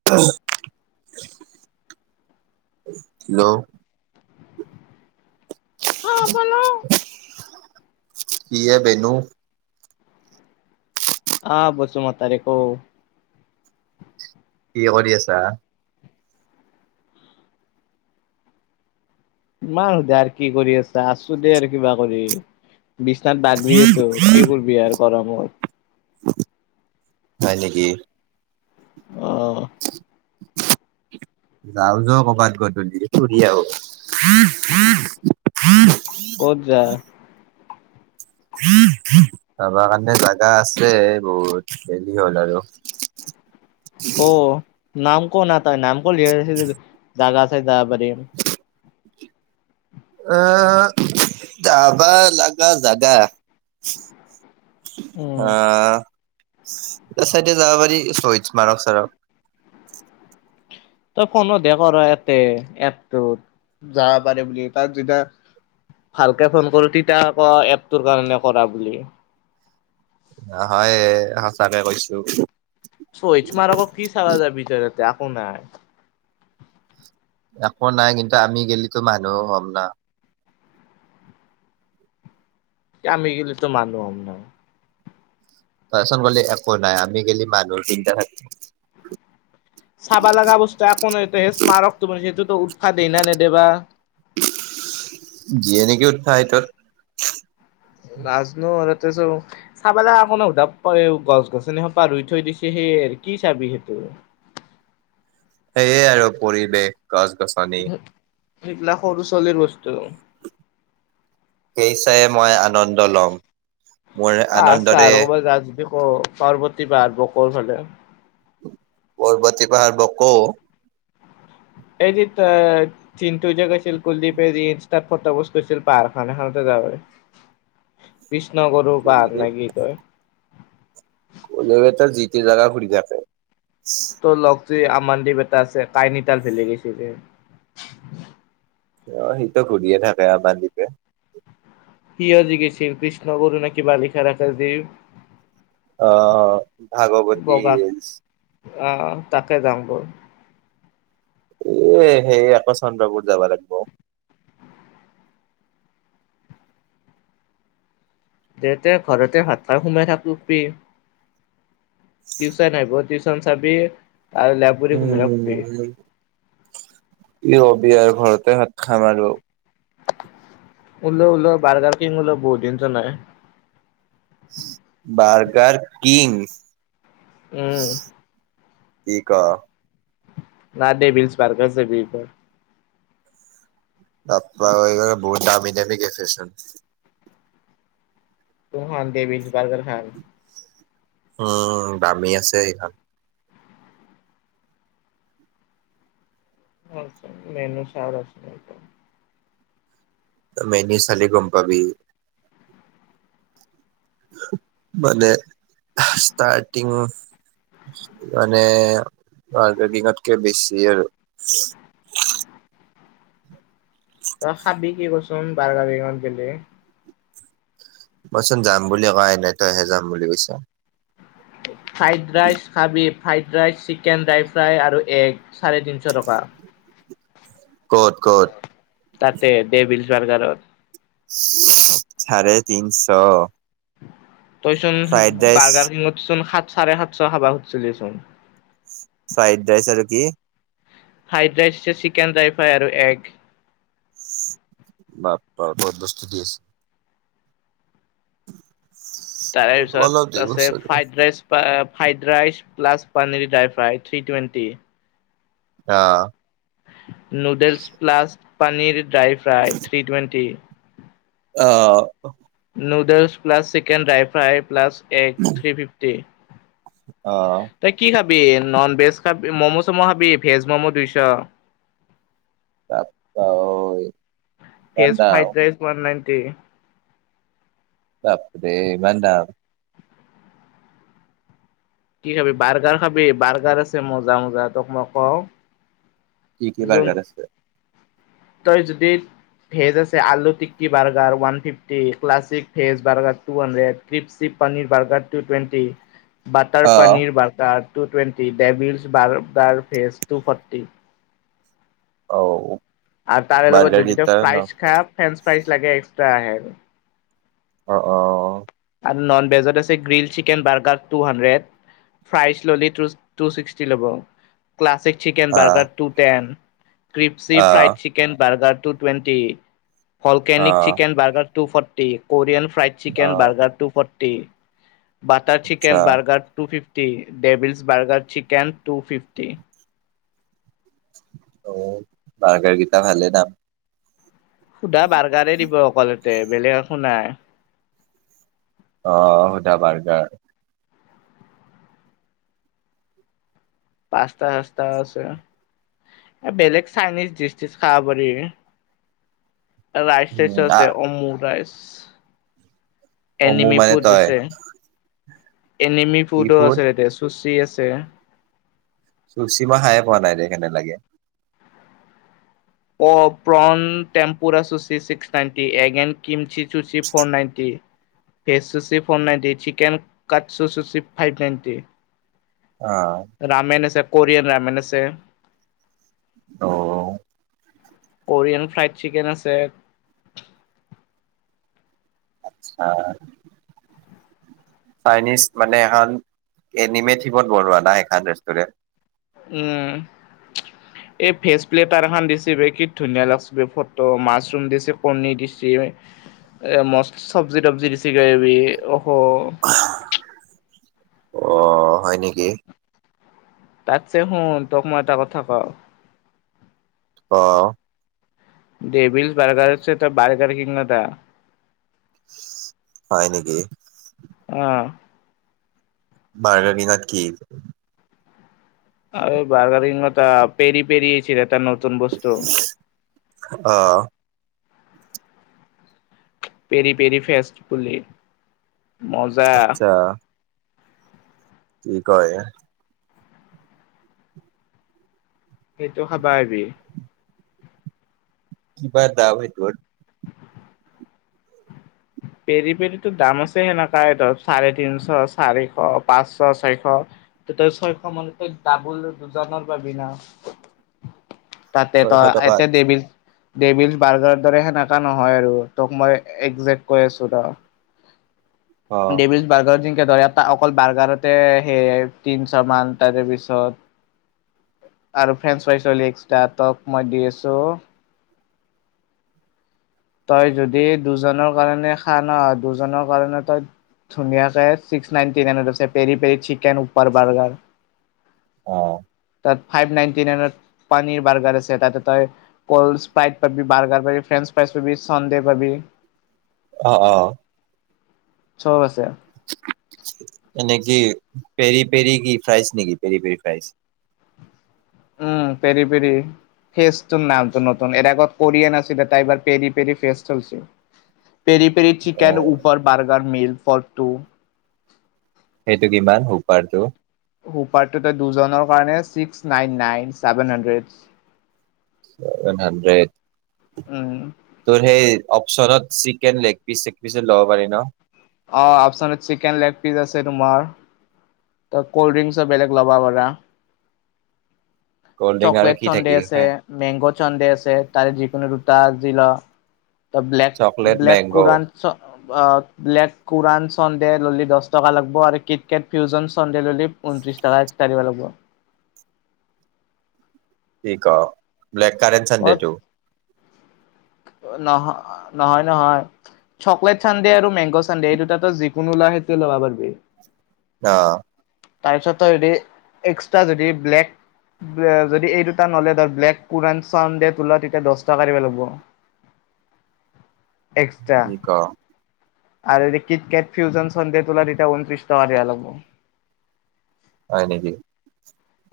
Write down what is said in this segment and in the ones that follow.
Hello হা বলো কি এ বেনু আহ বসুমতাৰী ক কি কৰি আছা? কিমান সোধা আৰু কি কৰি আছা, আছো দেই আৰু কিবা কৰি বিছনাত বাগৰি আছো, কি কৰবি আৰ গৰমত হয় নেকি? অ [unintelligible] যাও য কৰবাত গধধূল ফুৰি আহ ক'ত যায়? উম, হম। যাৱা কাৰণে জাগা আছে বহুত গেলি হ'ল আৰু ক' নাম ক নাম টাৰ নাম ক ল জাগা চাই যাব পাৰিম [unintelligible] অ', যাবা লাগা জাগা উম আহ এ চাইড যাব পাৰি স্মাৰক চাৰক তই ফোনতহে কৰ এতে এপটোত যাব পাৰে বুলি তাত যেয়া ভালকে ফোন কৰো তেতিয়া আকৌ এপটোৰ কাৰণে কৰা বুলি হয় সঁচাকে কৈছো এইচ মাৰক কি চাবা যায় তই একো নাই। একো নাই কিন্তু, আমি গেলিটো মানুহও হ'ম না আমি গেলি তো মানুহ তাৰচোন গলে একো নাই, আমি গেলি মানুহ তিনিটা থাকিম। চাবা লগা বস্তু একো নাই এ সেই স্মাৰকটোনে সেইটোতো উৎফাহ দেই নেদে বা যিনেকে উৎসাহিতত লাজ [unintelligible] চাবে অকনো উধাব গছ গছনি সোপা পৰা ৰুই থৈ দিছে সেই কি চাবি সেইটো। সেয়ে আৰু পৰিৱেশ। গছ গছনি। সেইবিলাক সৰু ছোৱালীৰ বস্তু। সেই চাইহে মই আনন্দ ল'ম। মোৰ পাহাৰ চাহাৰ আনন্দৰে আৰু ক'ৰবাত যাওঁ যদি ক' পাৰ্বতী পাহাৰ বকোৰ ফালে? বৰবতী পাহাৰ ব'কো? [inaudible] চিন্টু গৈছিল কুলদীপে ৰীলছত তাত ফটো পষ্ট কৰিছিল পাহাৰখন এখনতে যাব পাৰি। [inaudible] কৃষ্ণগুৰু পাহাৰ কুলদীপ নে কি কয়? কুলদ্বীপহঁতে যি তি জেগা ঘুৰি থাকে। তোৰ লগৰ আমাৰ দাদা এটা আছে কাইনী তাল ভেলি গৈছিল। অ', সিটো ঘূৰিয়েই থাকে আমান দীপে। কিয়? কি কৈছিল? কৃষ্ণগুৰু নেকি, বালিকা আকাশদ্বীপ? অ', অ', ভাগৱতী হিলচ। অ', অ', তাতে যাম বৌ। এ সেই আকৌ চন্দ্ৰপুৰ যাব লাগিব। তেন্তে ঘৰতেই ভাত খাই সোমাই থাকোঁ পি। টিউচন আহিব টিউচন চাবি আৰু লেপ জাপি ঘুমাই শুবি। উম কি কৰবি আৰু ঘৰতে ভাত খাম আৰু। উল, উল বাৰ্গাৰ কিং উল বৌধিনচ নাই। Burger king. উম। কি ক'। [inaudible] বাপা বহুত দামী দামী গেফেশ্বন। ত' খাই দে, বিশ বাৰ্গাৰ খাম। উম, দামী আছে এইখন। উম, মেনু চাউ ৰ'বি। মেনু চালে গম পাবি। মানে, ষ্টাৰ্টিং মানে, মাৰ্কেটিঙতকে বেছি আৰু। তই হ'ব কি ক'চোন, বাৰ্গাৰ বেগত গ'লে? মইচোন যাম বুলি কোৱা নাই, তইহে যাম বুলি কৈছ। [inaudible] ফ্ৰাইড ৰাইচ খাবি? Fried rice, chicken dry fry আৰু এগ, চাৰে তিনিশ টকা। ক'ত ক'ত? তাতে, ডেভিলছ বাৰ্গাৰত। চাৰে তিনিশ! তই চোন বাৰ্গাৰিঙত সাত চাৰে সাতশ খাবা খুজিছিলি চোন। ফ্ৰাইড ৰাইচ আৰু কি? ফ্ৰাইড ৰাইচ আছে, চিকেন ড্ৰাই ফ্ৰাই আৰু এগ। বাপ, বহুত বস্তু দি আছে। তাৰে অলপ পিছত দিব আছে চাগে fried rice fried rice plus paneer dry fry, three twenty. অ'। Noodles plus paneer dry fry, three twenty. অ', noodles plus, chicken dry fry, plus. এক থ্ৰী ফিফটি। আহ তই কি খাবি? নন-ভেজ খাবি, ম'ম' চম' খাবি? ভেজ ম'ম' দুইশ। বাপ্পা ঐ ইমান ছ' দাম ফ্ৰাইড ৰাইচ, নাইনটি। বাপৰে ইমান দাম? কি খাবি। বাৰ্গাৰ খাবি বাৰ্গাৰ আছে মজা মজা তোক মই কওঁ কি কি যোন বাৰগাৰ আছে? তই যদি ভেজ আছে। Aloo tikki burger, one fifty, classic veg, burger two hundred ক্ৰিপ চিপ paneer burger two twenty butter uh paneer, burger two twenty, ডেভছ burger, ফেজ টু ফৰ্টি অ'। আৰু তাৰে লগত বাৰ্গাৰ যদি কেইটা ন ফ্ৰাইজ খা, ফ্ৰেস ফ্ৰাইজ লাগে এক্সট্ৰা আহে। অ' অ'। আৰু নন ভেজত আছে। Grill chicken burger two hundred fries ল'লি, টু টু ছিক্সটি ল'ব। Classic chicken, uh burger uh two ten, crispy fried chicken burger two twenty, uh volcanic chicken, burger two forty, Korean fried uh chicken আচ্ছা burger two forty, butter chicken burger two fifty the devils burger chicken, two fifty অ', বাৰ্গাৰকেইটা ভালে দাম সুধা বাৰ্গাৰে দিব অকল ইয়াতে বেলেগ একো নাই অ', সুদা বাৰ্গাৰ। পাস্তা চাস্তা আছে, এ বেলেগ চাইনিজ ডিচি চিচ খাব পাৰি ৰাইচ উম ৰাইচ আ আছে অমু ৰাইচ অ মোৰ এনিমি মানে ফুড তই আছে। এনিমি ফুডো আছে, এতিয়া চুচি আছে। চুচিমাই খায়ে পোৱা নাই দে, কেনে লাগে অ', প্ৰন টেম্পুৰৰা আছচি ছিক্স নাইনটি, এগেন কিম টুচ্ৰী ফ'ৰ নাইনটি ভেজ আছে ফ'ৰ নাইণ্টি, চিকেন কাট চুচুছে, ফাইভ নাইণ্টি অ'। ৰামেন আছে। কোৰিয়ান ৰামেণ আছে। অ'। কোৰিয়ান ফ্ৰাইড চিকেন আছে হয়। চাইনিজ মানে এখন এনিমেথিপত বনোৱা না, এখন ৰেষ্টুৰেট উম্। উ। এই ফেচ প্লেটাৰ খন দিছে, কি ধুনীয়া লাগিছে ব ফটো। মাছৰুম দিছে কৰ্ণি দিছে এ মই সব্জি তবজি দিছে গ বি অ', হয় নেকি? তাতছে শুন তোক মই এটা কথা কওঁ অ'। ডেভিলছ বাৰ্গাৰ আছে, ত বাৰ্গাৰ কিং নতা হয় নেকি? উম্। বাৰ্গবি ন কি? আৰুঐ বাৰ্গাৰিং মত পেৰি পেৰয়ছিলটাৰ নতুন বস্তু। অ' পেৰি পেৰি ফেষ্ট। বুলি মজা আচ্ছা কি কয়? সেইটো খাবা আহিবি কিবাৰ দাম। সেই বোৰ পেৰি পেনটো দাম আছে সেনেকাই ধৰ চাৰে তিনশ চাৰিশ পাঁচশ ছয়শ তেতিয়া ছয়শ মানতে ডাবুল দুজনৰ পাবি না তাতে ছয়শ তই টকাত এতে দেৱীৰ দেভীল্ছ বাৰ্গাৰ দৰে সেনেকা নহয় আৰু তোক মই একজেক কৈ আছো ৰ অ দেভীল্ছ বাৰ্গাৰ যেংকে ধৰ অকল বাৰ্গাৰতে সে তিনশ মান তাৰে পিছত আৰু ফ্ৰেঞ্চ ফ্ৰাইছ ধৰিলো এক্সা তোক মই দি আছো তই যদি দুজনৰ কাৰণে খা নহ দুজনৰ কাৰণে তই ধুনীয়াকে ছিক্স নাইনটি নাইনত আছে পেৰি পেৰি চিকেন ওপৰ বাৰ্গাৰ অ' তাত ফাইভ নাইনটি নাইনত পানীৰ বাৰ্গাৰ আছে তাতে তই কোল্ড স্প্ৰাইট পাবি বাৰ্গাৰ পাবি ফ্ৰেঞ্চ ফ্ৰাইছ পাবি চন্দে পাবি অ', অ' চব আছে এনে কি পেৰি পেৰি কি ফ্ৰাইজ নেকি peri peri fries um peri peri ফেচটো নামটো নতুন এৰ আগত কৰিয়েন আছিলে তা এবাৰ পেৰি পেৰি ফেষ্ট হৈ উঠছে পেৰি পেৰি অ চিকেন উপৰ বাৰ্গাৰ মিল ফৰ্ টু সেইটো কিমান হুপাৰটো হুপাৰটো দুজনৰ কাৰণে six nine nine seven hundred seven hundred উম তোৰ সেই অপচনত চিকেন লেগ পিচ চেগ পিচচোন ল'ব পাৰি ন অ', আপচ চিকেন লেগ পিচ আছে তোমাৰ তো কল্ড্ৰিংছো বেলেগ লবা পাৰা কল্ড ড্ৰিংক আৰু চকলেট কি চন্দে থাকিল আছে হে মেংগো চন্দে আছে তাৰে যিকোনো দুটা যি লোৱা তো ব্লেক চকলেট ব্লেক মেংগ কোৰান চো আহ ব্লেক কোৰান চন্দে ল'লি দহ টকা লাগব আৰু কিট কেট ফিউজনছ্ ল'লি উনত্ৰিশ টকা একটা দিব লাগিব। ঠিক অহ ব্লেককাৰেণ্ অ চান্ডেটো নহ নহয় নহয় চকলেট চান্ডে আৰু মেংগ' চান্ডে এই দুটাতো যিকোনো লোৱা সেইটোৱে ল'বা পাৰবি অ' তাৰপিছত তই যদি এক্সট্ৰা যদি ব্লেক উএ যদি এই দুটা ন'লে ধৰ ব্লেক কুৰান চানডে তোলা তেতিয়া দহ টকা দিব লাগব এক্সট্ৰা কি ক আৰু যদি কিট কেট ফিউজন চান্ডে তোলা তেতিয়া ঊনত্ৰিছ টকা দিবা লাগব। হয় নেকি?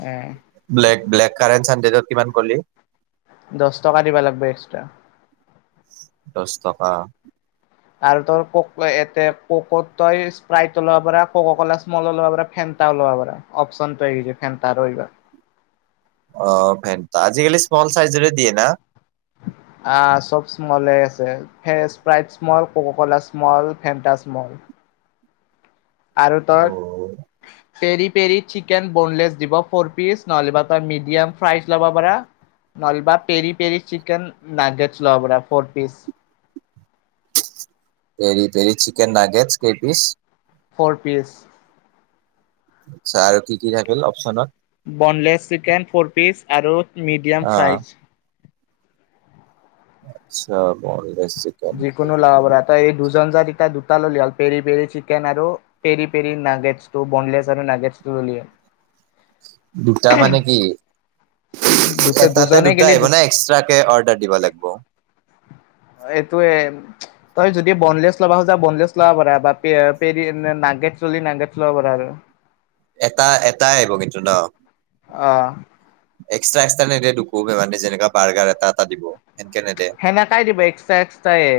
উম ব্লেক ব্লেক কাৰেন চানডেটো কিমান কলি দছ টকা দিবা লাগিব এক্সট্ৰা দছ টকা আৰু তোৰ কোকলো এতে ককত তই স্প্ৰাইটো লৱ পাৰা কো'কো কোলা স্মলো লৱ পাৰা ফেন টা লব পাৰা অপশন পাই গেইছে ফেন্টাৰো এইবাৰ অ', ফেন্টা আজিকালি স্মোল চাইজৰে দিয়ে না আহ চব স্মোলে আছে veg Sprite small Coca Cola small Fanta small আৰু অ তই পেৰি পেৰি চিকেন বনলেছ দিব ফ'ৰ পিছ নহ'লে বা তই মিডিয়াম ফ্ৰাইজ ল'ব পাৰা নলবা পেৰি পেৰি চিকেন নাগেজ লব পাৰা ফৰ পাৰা পেৰি পেৰি চিকেন নাগেজ কেই পিছ [unintelligible] আচ্ছা আৰু কি কি থাকিল অপচনত? বনলেছ চিকেন ফ'ৰ পিছ আৰু মিডিয়াম অ ফ্ৰাইজ। আচ্ছা। চিকেন যিকোনো লাব পৰা ত এই দুজন য তিয়া দুটা ল'লে হ'ল পেৰি পেৰি চিকেন আৰু পেৰি পেৰি নাগেছ টো বনলেছ আৰু নাগে্টো দলিয়ে। দুটা মানে কি? দুটা এটাতে দুজনে দুটা গেলি আহিব দু নে এক্সট্ৰাকে অৰ্ডাৰ দিব লাগিব? এইটো তই যদি বনলেছ ল'ব খোজা বনলেছ ল'ব পাৰা বা পেৰি নাগেত চলি নাগট ল'ব পাৰা আৰু। এটা এটাই আহিব কিন্তু ন? অ'। এক্সট্ৰা এক্সট্ৰা নিদে দুু মানে যেনেুৱা বাৰগাৰ এটা এটা দিব সেনকে নেদে? সেনেকাই দিব এক্সট্ৰা এক্সট্ৰাইে।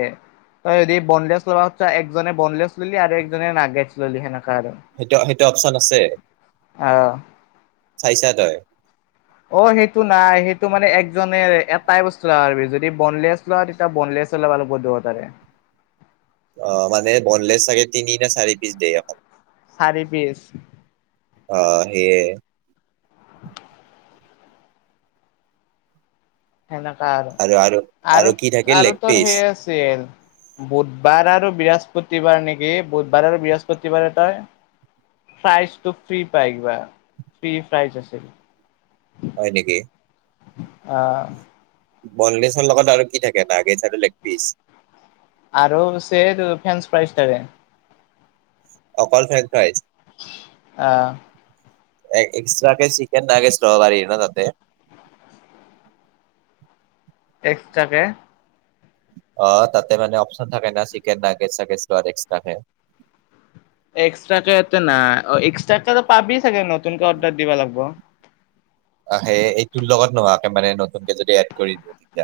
তই যদি বনলেছ লবা হ একজনে বনলেছ ললি আৰু একজনে নাগেতচ ললি সেনেক আৰু। সেইটো সেইটো অপচন আছে অ চাইছা তই? অ', সেইটো নাই সেইটো মানে একজনে এটাই বস্তু আৰু যদি বনলেছ তেতিয়া বনলেছ হ'লে ভাল হ'ব দোতাৰে। অ', মানে বনলেছ চাগে তিনি নে চাৰি পিচ দিয়ে এখন? চাৰি পিছ। অ', সেইয়ে। [unintelligible] সেনেকা আৰু আৰু, কি থাকে আৰু লেগ তোৰ পিচ সেই আছিল বুধবাৰ আৰু বৃহস্পতিবাৰ নেকি বুধবাৰ আৰু বৃহস্পতিবাৰে তই ফ্ৰাইজটো ফ্ৰ্ৰী পাই কিবা ফ্ৰ্ৰী ফ্ৰাইজ আছিল। হয় নেকি? অ',। বনলেছৰ লগত আৰু কি থাকে নাগেতচ আৰু লেগপিচ? আৰু স ফেন্স প্ৰাইজাৰে। অককল ফেকটাইজ? অ'। এক্সট্ৰাকাকে চিকন নাগেতচ লবা পাৰি ন' তাতে? এক্সট্ৰাকে? অ', তাতে মানে অপশচন থাকে না চিকেন নাগেতচ চাগেতচ লোৱা এক্সট্ৰাকে? এক্সট্ৰাকে নাই অ এক্সট্ৰাক পাবি চাগে নতুনকে অৰ্ডাৰ দিব লাগিব। আহ সে এইটোৰ লগত নোহোৱাকে মানে নতুনকে যদি এড কৰি দওঁ তেতিয়া?